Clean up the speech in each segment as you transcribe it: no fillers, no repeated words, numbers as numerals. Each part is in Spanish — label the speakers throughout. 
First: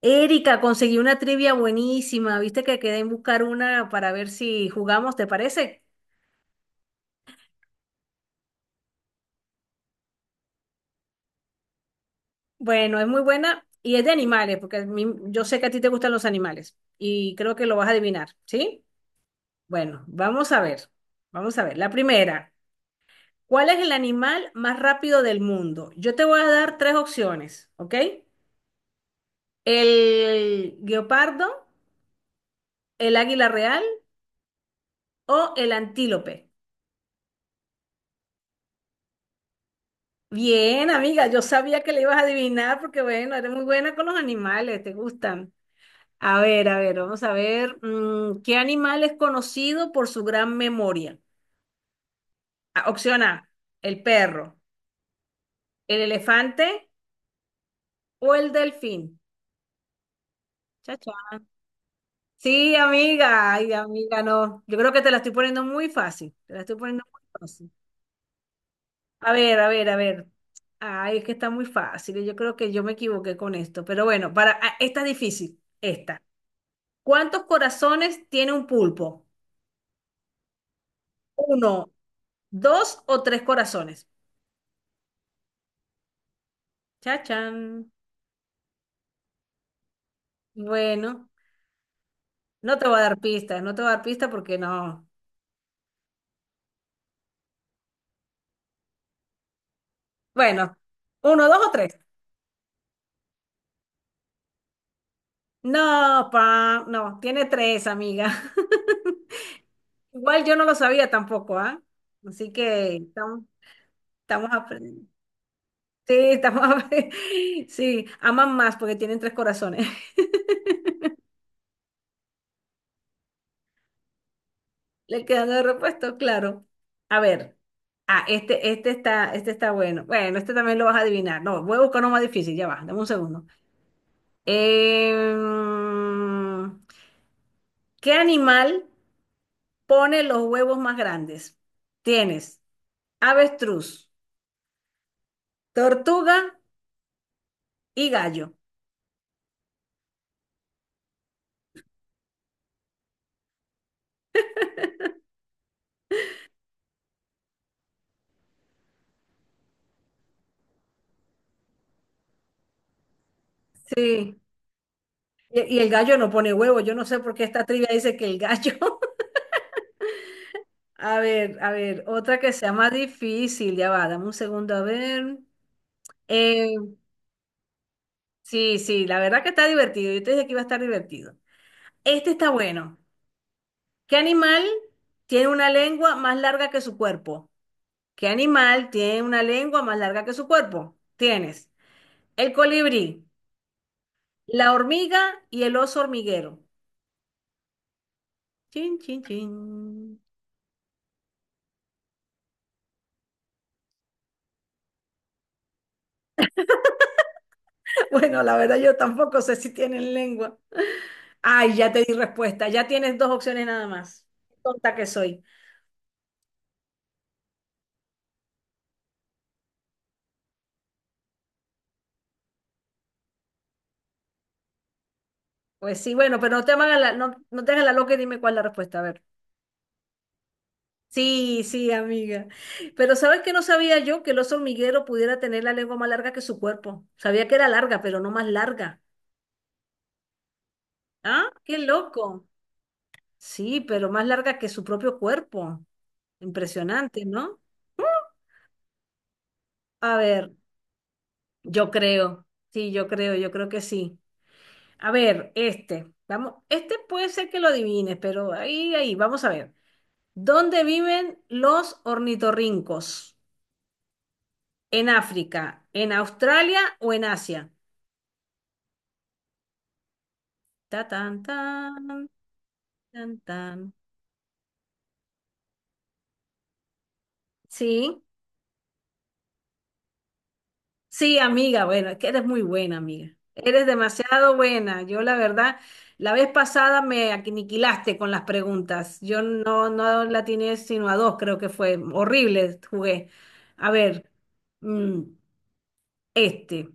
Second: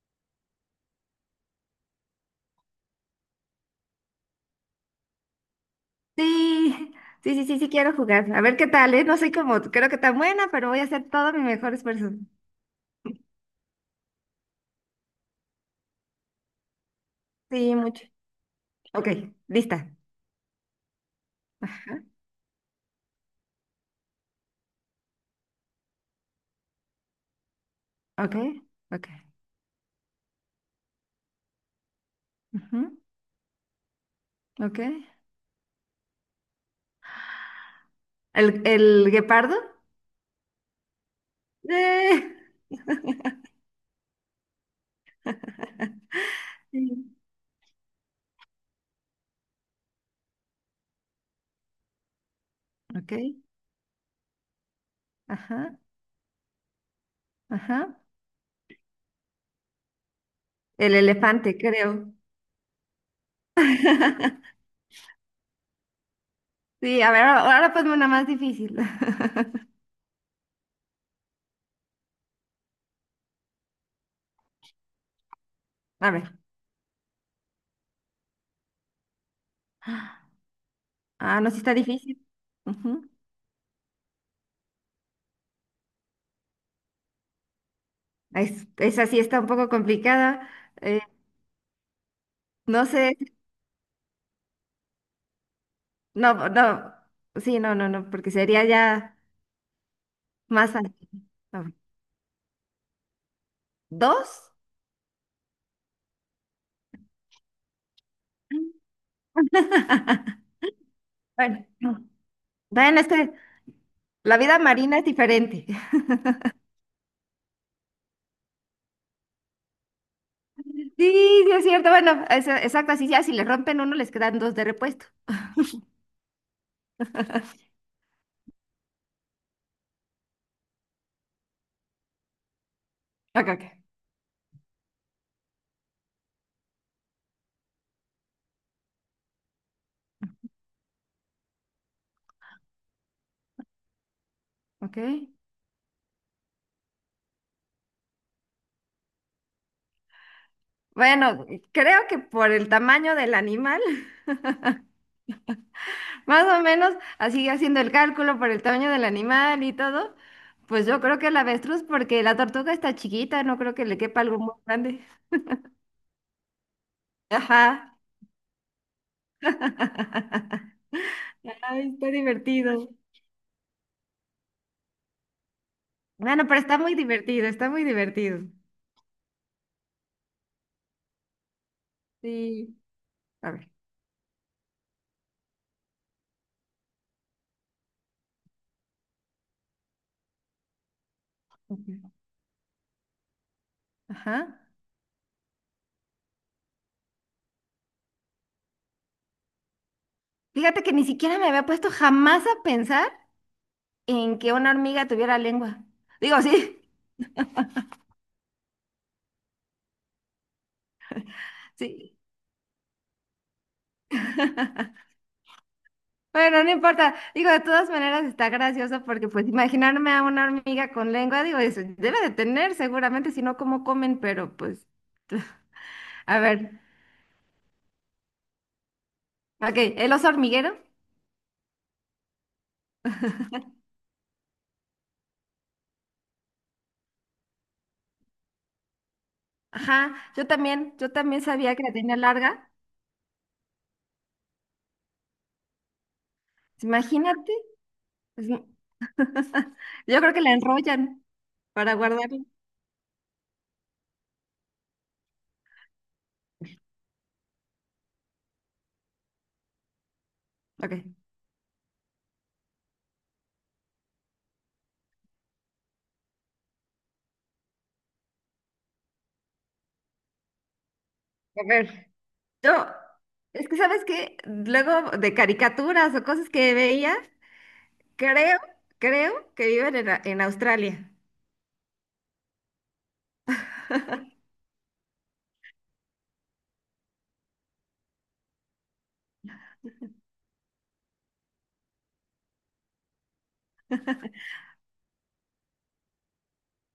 Speaker 1: Erika, conseguí una trivia buenísima. ¿Viste que quedé en buscar una para ver si jugamos, te parece?
Speaker 2: Sí, sí, sí, sí, sí quiero jugar. A ver qué tal, ¿eh? No soy como, creo que tan buena, pero voy a hacer todo mi mejor esfuerzo.
Speaker 1: Bueno, es muy buena y es de animales, porque yo sé que a ti te gustan los animales y creo que
Speaker 2: Sí,
Speaker 1: lo vas a
Speaker 2: mucho.
Speaker 1: adivinar, ¿sí?
Speaker 2: Ok, lista.
Speaker 1: Bueno, vamos a ver. Vamos a ver. La
Speaker 2: Ajá.
Speaker 1: primera, ¿cuál es el animal más rápido del mundo? Yo te voy a dar tres opciones, ¿ok?
Speaker 2: Ok, ok.
Speaker 1: El guepardo,
Speaker 2: Ujú.
Speaker 1: el águila real
Speaker 2: Ok.
Speaker 1: o el antílope.
Speaker 2: ¿El guepardo?
Speaker 1: Bien, amiga, yo sabía que le ibas
Speaker 2: Eh,
Speaker 1: a adivinar porque, bueno, eres muy buena con los animales, te gustan. A ver,
Speaker 2: Sí.
Speaker 1: vamos a ver. ¿Qué animal es conocido por su gran memoria? Ah,
Speaker 2: Ok.
Speaker 1: opción A, el perro,
Speaker 2: Ajá,
Speaker 1: el elefante
Speaker 2: ajá.
Speaker 1: o el delfín.
Speaker 2: El
Speaker 1: Chacha.
Speaker 2: elefante, creo.
Speaker 1: Sí, amiga, ay, amiga, no. Yo creo que te la estoy poniendo muy fácil. Te la estoy
Speaker 2: Sí,
Speaker 1: poniendo
Speaker 2: a
Speaker 1: muy
Speaker 2: ver, ahora
Speaker 1: fácil.
Speaker 2: ahora ponme una más difícil.
Speaker 1: A ver, a ver, a ver. Ay, es que está muy fácil. Yo creo que yo me equivoqué con esto. Pero bueno, para, esta es difícil.
Speaker 2: A
Speaker 1: Esta.
Speaker 2: ver.
Speaker 1: ¿Cuántos corazones tiene un pulpo?
Speaker 2: Ah, no, sí está
Speaker 1: ¿Uno,
Speaker 2: difícil.
Speaker 1: dos
Speaker 2: Ujú.
Speaker 1: o tres corazones? Chachán.
Speaker 2: Esa sí está un poco complicada. Eh,
Speaker 1: Bueno, no
Speaker 2: no
Speaker 1: te voy a
Speaker 2: sé.
Speaker 1: dar pistas, no te voy a dar pistas porque no.
Speaker 2: No, no, sí, no, no, no, porque sería ya más
Speaker 1: Bueno, uno, dos o
Speaker 2: no.
Speaker 1: tres.
Speaker 2: ¿Dos?
Speaker 1: No, pa, no, tiene tres, amiga. Igual yo no lo sabía tampoco,
Speaker 2: Bueno,
Speaker 1: ¿ah?
Speaker 2: no.
Speaker 1: Así que
Speaker 2: Bueno, es que
Speaker 1: estamos,
Speaker 2: la
Speaker 1: estamos
Speaker 2: vida marina
Speaker 1: aprendiendo.
Speaker 2: es diferente.
Speaker 1: Sí, estamos aprendiendo. Sí, aman más porque tienen tres corazones.
Speaker 2: Sí, sí es cierto. Bueno, exacto, así ya si le rompen uno, les quedan dos de repuesto.
Speaker 1: Le quedan de repuesto, claro. A ver. Ah, este está bueno. Bueno, este también lo vas a adivinar. No, voy a buscar uno más difícil, ya va, dame un segundo.
Speaker 2: Ok, ok.
Speaker 1: Em, ¿Qué animal pone los huevos más grandes? Tienes avestruz,
Speaker 2: Ok.
Speaker 1: tortuga y gallo.
Speaker 2: Bueno, creo que por el tamaño del animal, más o menos, así haciendo el cálculo por el tamaño del animal y todo, pues yo creo que el avestruz, porque la tortuga está chiquita, no creo que le quepa
Speaker 1: Sí.
Speaker 2: algo muy grande.
Speaker 1: Y el gallo no pone huevo. Yo no sé por qué esta trivia
Speaker 2: Ajá.
Speaker 1: dice que el gallo. A
Speaker 2: Ay,
Speaker 1: ver,
Speaker 2: está
Speaker 1: otra que sea
Speaker 2: divertido.
Speaker 1: más difícil, ya va, dame un segundo, a ver.
Speaker 2: Bueno, pero está muy
Speaker 1: Em,
Speaker 2: divertido, está muy divertido.
Speaker 1: Sí, sí, la verdad que está divertido. Yo te dije que iba a estar divertido. Este está
Speaker 2: Sí.
Speaker 1: bueno.
Speaker 2: A ver.
Speaker 1: ¿Qué animal tiene una lengua más larga que su cuerpo? ¿Qué animal tiene una lengua más larga que su cuerpo? Tienes
Speaker 2: Ujú.
Speaker 1: el colibrí,
Speaker 2: Ajá.
Speaker 1: la hormiga y el oso hormiguero. Chin, chin, chin.
Speaker 2: Fíjate que ni siquiera me había puesto jamás a pensar en que una hormiga tuviera lengua. Digo, sí,
Speaker 1: Bueno, la verdad yo tampoco sé si tienen lengua. Ay, ya te di
Speaker 2: sí.
Speaker 1: respuesta. Ya tienes dos opciones nada más. Tonta que soy.
Speaker 2: Bueno, no importa. Digo, de todas maneras está gracioso porque pues imaginarme a una hormiga con lengua, digo, eso debe de tener seguramente, si no, ¿cómo comen? Pero pues,
Speaker 1: Pues sí, bueno,
Speaker 2: a
Speaker 1: pero no te
Speaker 2: ver.
Speaker 1: hagas la, no, no te hagas la loca y dime cuál es la respuesta. A ver.
Speaker 2: Ok, el oso hormiguero.
Speaker 1: Sí, sí, amiga. Pero ¿sabes que no sabía yo que el oso hormiguero pudiera tener la lengua más larga que su cuerpo? Sabía que era larga, pero no más larga.
Speaker 2: Ajá, yo también
Speaker 1: ¿Ah?
Speaker 2: sabía
Speaker 1: ¡Qué
Speaker 2: que la tenía
Speaker 1: loco!
Speaker 2: larga.
Speaker 1: Sí, pero más larga que su propio cuerpo. Impresionante,
Speaker 2: Imagínate.
Speaker 1: ¿no?
Speaker 2: Pues,
Speaker 1: A
Speaker 2: yo creo que
Speaker 1: ver,
Speaker 2: la enrollan
Speaker 1: yo
Speaker 2: para guardarla.
Speaker 1: creo. Sí, yo creo que sí. A ver, este. Vamos, este puede ser que lo adivines, pero ahí, ahí, vamos a ver. ¿Dónde
Speaker 2: Ok. A
Speaker 1: viven los ornitorrincos? ¿En África, en Australia o en Asia? Ta tan tan
Speaker 2: ver, yo,
Speaker 1: tan
Speaker 2: es que
Speaker 1: tan.
Speaker 2: sabes que luego de caricaturas o cosas que veía,
Speaker 1: Sí,
Speaker 2: creo, creo que viven en, en Australia.
Speaker 1: sí, amiga, bueno, es que eres muy buena, amiga. Eres demasiado buena. Yo, la verdad, la vez pasada me aniquilaste con las preguntas. Yo no, no la tiene sino a dos, creo que fue. Horrible, jugué. A ver, mm, este,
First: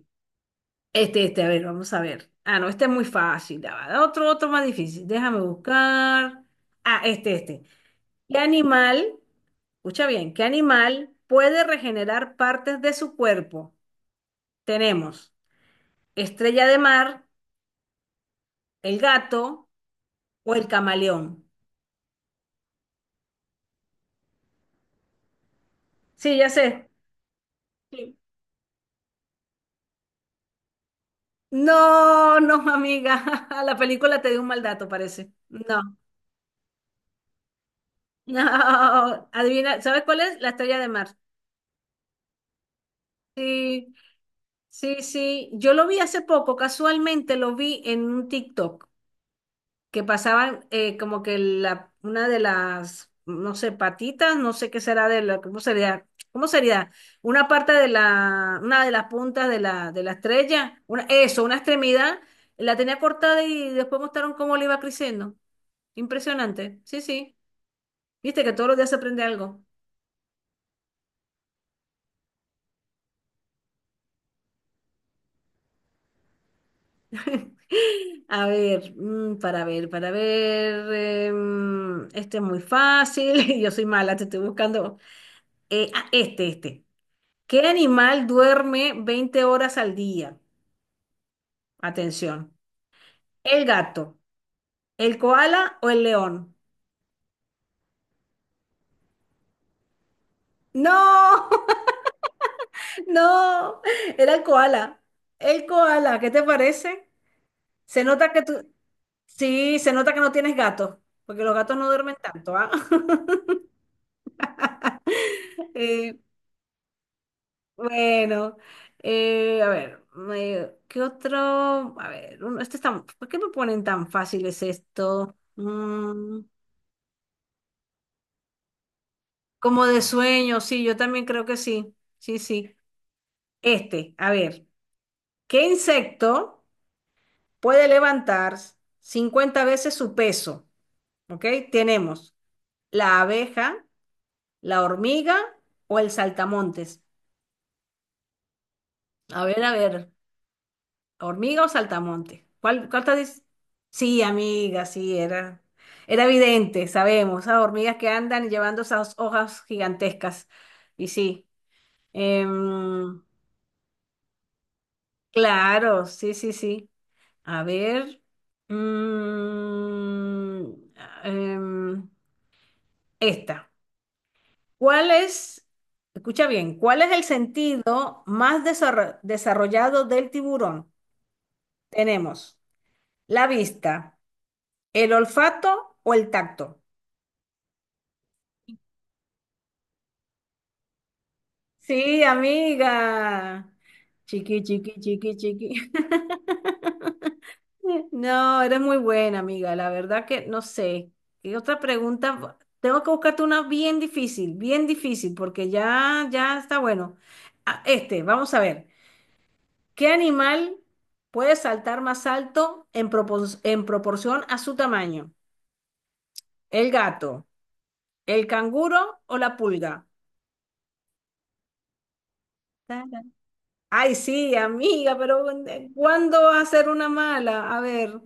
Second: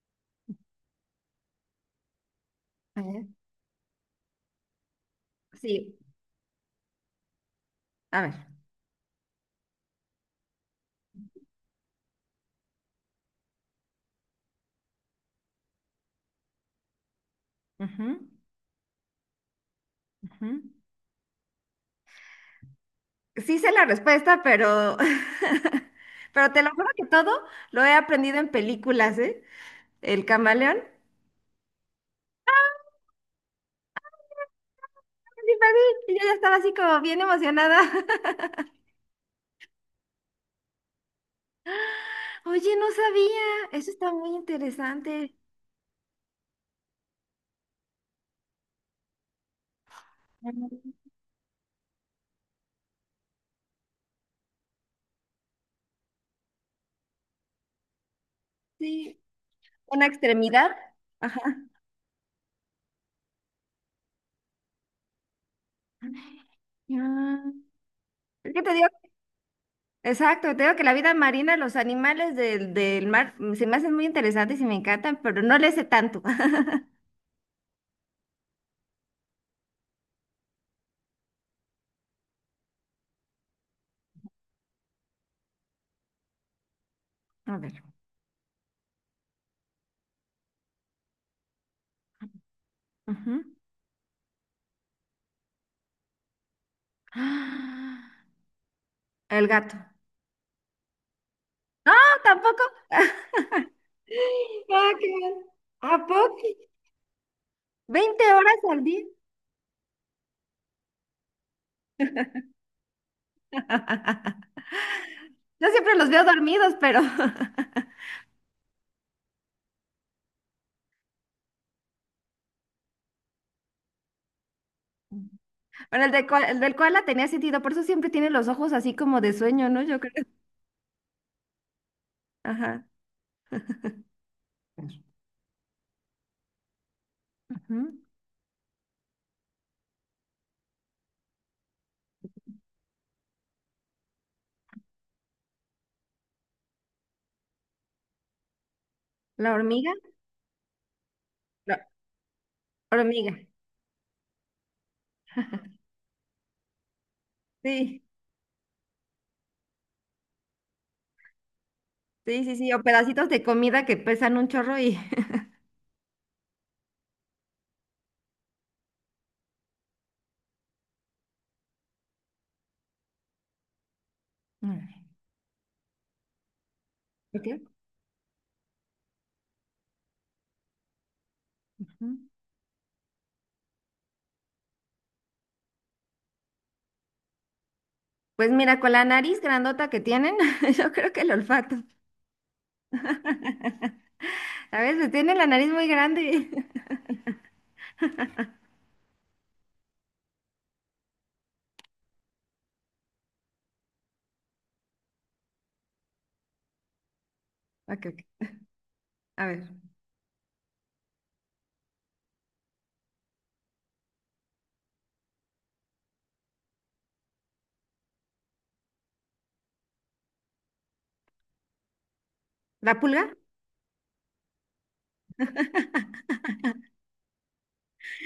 Speaker 1: este, a ver, vamos a ver. Ah, no, este es
Speaker 2: A
Speaker 1: muy
Speaker 2: ver,
Speaker 1: fácil. Ya va. Otro, otro más difícil. Déjame
Speaker 2: sí,
Speaker 1: buscar. Ah, este.
Speaker 2: a ver.
Speaker 1: ¿Qué animal? Escucha bien, ¿qué animal puede regenerar partes de su cuerpo? Tenemos estrella de mar,
Speaker 2: Ujú,
Speaker 1: el gato o
Speaker 2: ujú.
Speaker 1: el camaleón.
Speaker 2: Sí sé la respuesta, pero,
Speaker 1: Sí, ya
Speaker 2: pero te lo juro
Speaker 1: sé.
Speaker 2: que todo lo he
Speaker 1: Sí.
Speaker 2: aprendido en películas, ¿eh? El camaleón.
Speaker 1: No, no, amiga. La película te dio un mal dato, parece.
Speaker 2: Sí,
Speaker 1: No,
Speaker 2: papi, y yo ya estaba así como bien emocionada.
Speaker 1: no. Adivina, ¿sabes cuál es? La estrella de mar.
Speaker 2: Oye, no sabía. Eso
Speaker 1: Sí,
Speaker 2: está muy
Speaker 1: sí,
Speaker 2: interesante.
Speaker 1: sí. Yo lo vi hace poco, casualmente lo vi en un TikTok. Que pasaban como que la, una de las, no sé, patitas, no sé qué será de la, ¿cómo sería? ¿Cómo sería? Una parte de la, una de las
Speaker 2: Sí,
Speaker 1: puntas de
Speaker 2: una
Speaker 1: la
Speaker 2: extremidad.
Speaker 1: estrella, una,
Speaker 2: Ajá.
Speaker 1: eso, una extremidad, la tenía cortada y después mostraron cómo le iba creciendo. Impresionante, sí, sí.
Speaker 2: Ah,
Speaker 1: Viste que
Speaker 2: es que
Speaker 1: todos
Speaker 2: te
Speaker 1: los
Speaker 2: digo,
Speaker 1: días se aprende algo.
Speaker 2: exacto, te digo que la vida marina, los animales del mar, se me hacen muy interesantes y me encantan, pero no le sé tanto.
Speaker 1: A ver, para ver, para ver. Este es muy fácil, yo soy mala, te estoy buscando. Este, este.
Speaker 2: A
Speaker 1: ¿Qué
Speaker 2: ver.
Speaker 1: animal duerme 20 horas al día? Atención.
Speaker 2: Ujú.
Speaker 1: ¿El gato, el koala o el león?
Speaker 2: Ah, el gato.
Speaker 1: No,
Speaker 2: No, tampoco.
Speaker 1: no, era el
Speaker 2: Ah,
Speaker 1: koala.
Speaker 2: qué mal.
Speaker 1: El
Speaker 2: ¿A
Speaker 1: koala, ¿qué te
Speaker 2: poco?
Speaker 1: parece? Se
Speaker 2: 20
Speaker 1: nota que
Speaker 2: horas
Speaker 1: tú,
Speaker 2: al día.
Speaker 1: sí, se nota que no tienes gatos, porque los gatos no duermen tanto, ¿ah?
Speaker 2: Yo siempre los
Speaker 1: Eh,
Speaker 2: veo dormidos, pero.
Speaker 1: bueno, a ver, ¿qué otro? A ver, este está, ¿por qué me ponen tan fáciles esto?
Speaker 2: Bueno,
Speaker 1: Mm.
Speaker 2: el del koala tenía sentido, por eso siempre tiene los ojos así como de sueño, ¿no?
Speaker 1: Como
Speaker 2: Yo
Speaker 1: de
Speaker 2: creo.
Speaker 1: sueño, sí, yo también creo que sí. Sí, sí.
Speaker 2: Ajá.
Speaker 1: Este, a ver, ¿qué insecto puede
Speaker 2: Ujú.
Speaker 1: levantar 50 veces su peso? ¿Ok? Tenemos la abeja, la hormiga o el saltamontes.
Speaker 2: ¿La
Speaker 1: A
Speaker 2: hormiga?
Speaker 1: ver, ¿hormiga o
Speaker 2: La
Speaker 1: saltamontes? ¿Cuál te
Speaker 2: hormiga.
Speaker 1: dice? Sí, amiga, sí, era, era evidente, sabemos, esas hormigas
Speaker 2: Sí,
Speaker 1: que andan llevando esas hojas gigantescas. Y sí,
Speaker 2: sí, sí, sí. O
Speaker 1: em,
Speaker 2: pedacitos de comida que pesan un chorro y...
Speaker 1: claro, sí, sí, sí. A ver. mm, em, esta.
Speaker 2: Órale.
Speaker 1: ¿Cuál es, escucha bien, cuál es el
Speaker 2: Ok.
Speaker 1: sentido más desarrollado del tiburón?
Speaker 2: Ujú.
Speaker 1: Tenemos la vista, el olfato o el tacto.
Speaker 2: Pues mira, con la nariz grandota que tienen, yo creo que el olfato.
Speaker 1: Sí, amiga. Chiqui,
Speaker 2: A
Speaker 1: chiqui,
Speaker 2: veces
Speaker 1: chiqui,
Speaker 2: tienen la nariz muy
Speaker 1: chiqui.
Speaker 2: grande.
Speaker 1: No, eres muy buena, amiga. La verdad que no sé. ¿Qué otra pregunta? Tengo que buscarte una bien difícil, porque ya, ya está bueno. Ah,
Speaker 2: Ok,
Speaker 1: este,
Speaker 2: ok.
Speaker 1: vamos a ver.
Speaker 2: A ver.
Speaker 1: ¿Qué animal puede saltar más alto en proporción a su tamaño? ¿El gato, el canguro o la pulga?
Speaker 2: ¿La
Speaker 1: Tarán.
Speaker 2: pulga?
Speaker 1: Ay, sí, amiga, pero ¿cuándo va a ser una mala? A ver.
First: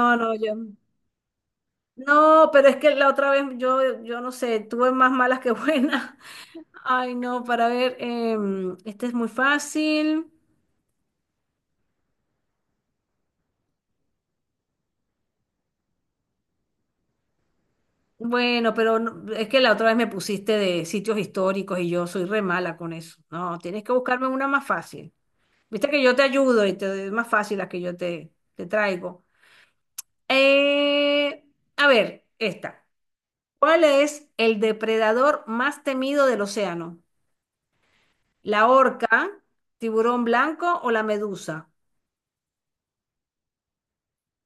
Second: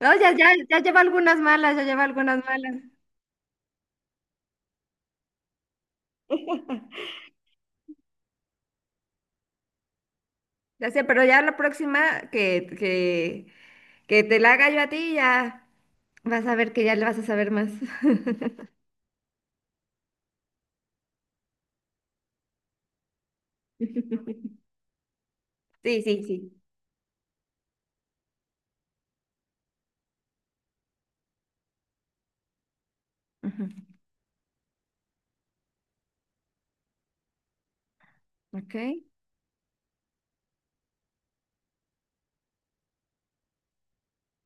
Speaker 2: No, ya,
Speaker 1: no,
Speaker 2: ya,
Speaker 1: yo.
Speaker 2: ya lleva algunas malas, ya lleva algunas
Speaker 1: No, pero es
Speaker 2: malas.
Speaker 1: que la otra vez yo, no sé, tuve más malas que buenas. Ay, no, para ver, este es muy fácil.
Speaker 2: Ya sé, pero ya la próxima que te la haga yo a ti, ya. Vas a ver que ya le vas a saber más.
Speaker 1: Bueno, pero es que la otra vez me pusiste de sitios históricos y yo soy re mala con eso. No, tienes que buscarme una más fácil. Viste
Speaker 2: Sí,
Speaker 1: que yo
Speaker 2: sí,
Speaker 1: te
Speaker 2: sí.
Speaker 1: ayudo y te doy más fácil las que yo te traigo. Eh, a ver, esta.
Speaker 2: Ujú.
Speaker 1: ¿Cuál es el depredador más temido del océano? ¿La
Speaker 2: Ok.
Speaker 1: orca, tiburón blanco o la medusa?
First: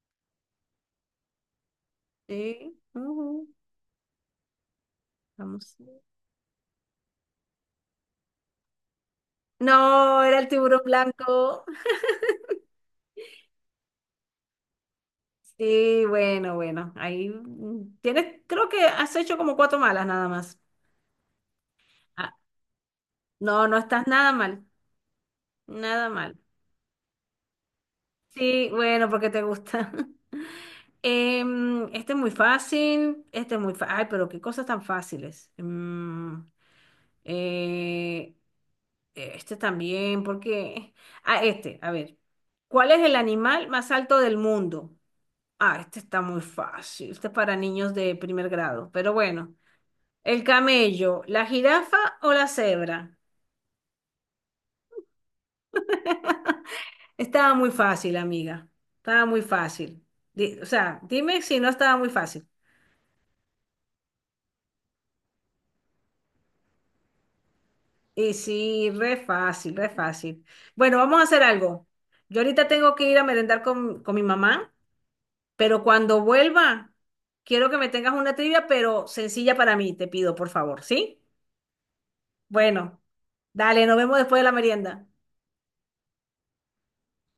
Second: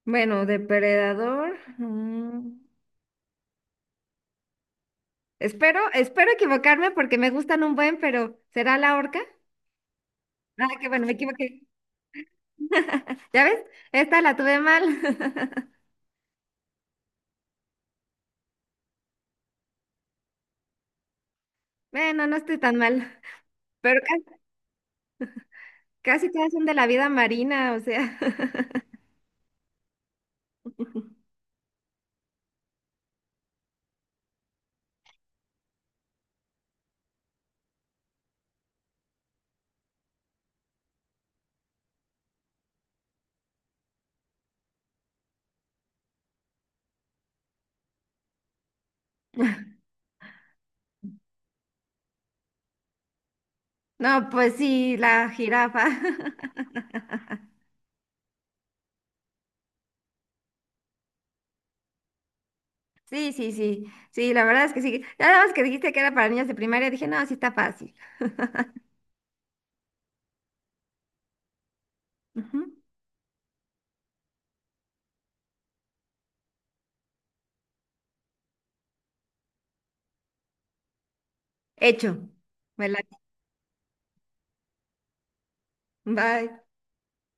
Speaker 2: Bueno, depredador.
Speaker 1: Sí, ujú, vamos.
Speaker 2: Espero, espero equivocarme porque me gustan un buen, pero ¿será la orca?
Speaker 1: No, era el
Speaker 2: Ah,
Speaker 1: tiburón
Speaker 2: qué bueno, me equivoqué.
Speaker 1: blanco.
Speaker 2: ¿Ya ves? Esta la tuve mal.
Speaker 1: Sí, bueno, bueno. Ahí tienes, creo que has hecho como cuatro malas nada más.
Speaker 2: Bueno,
Speaker 1: Ah,
Speaker 2: no estoy tan mal.
Speaker 1: no, no
Speaker 2: Pero
Speaker 1: estás nada mal. Nada
Speaker 2: casi
Speaker 1: mal.
Speaker 2: todas son de la vida marina, o sea.
Speaker 1: Sí, bueno, porque te gusta. Em, este es muy fácil. Este es muy fácil. Ay, pero qué cosas tan fáciles. Eh, este también, porque. Ah, este, a ver. ¿Cuál es el animal más alto del mundo? Ah, este está muy fácil. Este es para niños de primer grado. Pero bueno, el camello, la jirafa o la cebra.
Speaker 2: No, pues sí, la jirafa.
Speaker 1: Estaba muy fácil, amiga. Estaba muy fácil. O sea, dime si no estaba muy fácil.
Speaker 2: Sí, sí, sí. Sí, la verdad es que sí. Ya nada más que dijiste que era para niñas de primaria, dije, no, sí está fácil.
Speaker 1: Y sí, re fácil, re fácil. Bueno, vamos a hacer algo. Yo
Speaker 2: Ujú.
Speaker 1: ahorita tengo que ir a merendar con, mi mamá, pero cuando vuelva, quiero que me tengas una trivia, pero sencilla para mí, te pido, por favor, ¿sí?
Speaker 2: Hecho. Me la...
Speaker 1: Bueno, dale, nos vemos después de la merienda.
Speaker 2: Bye.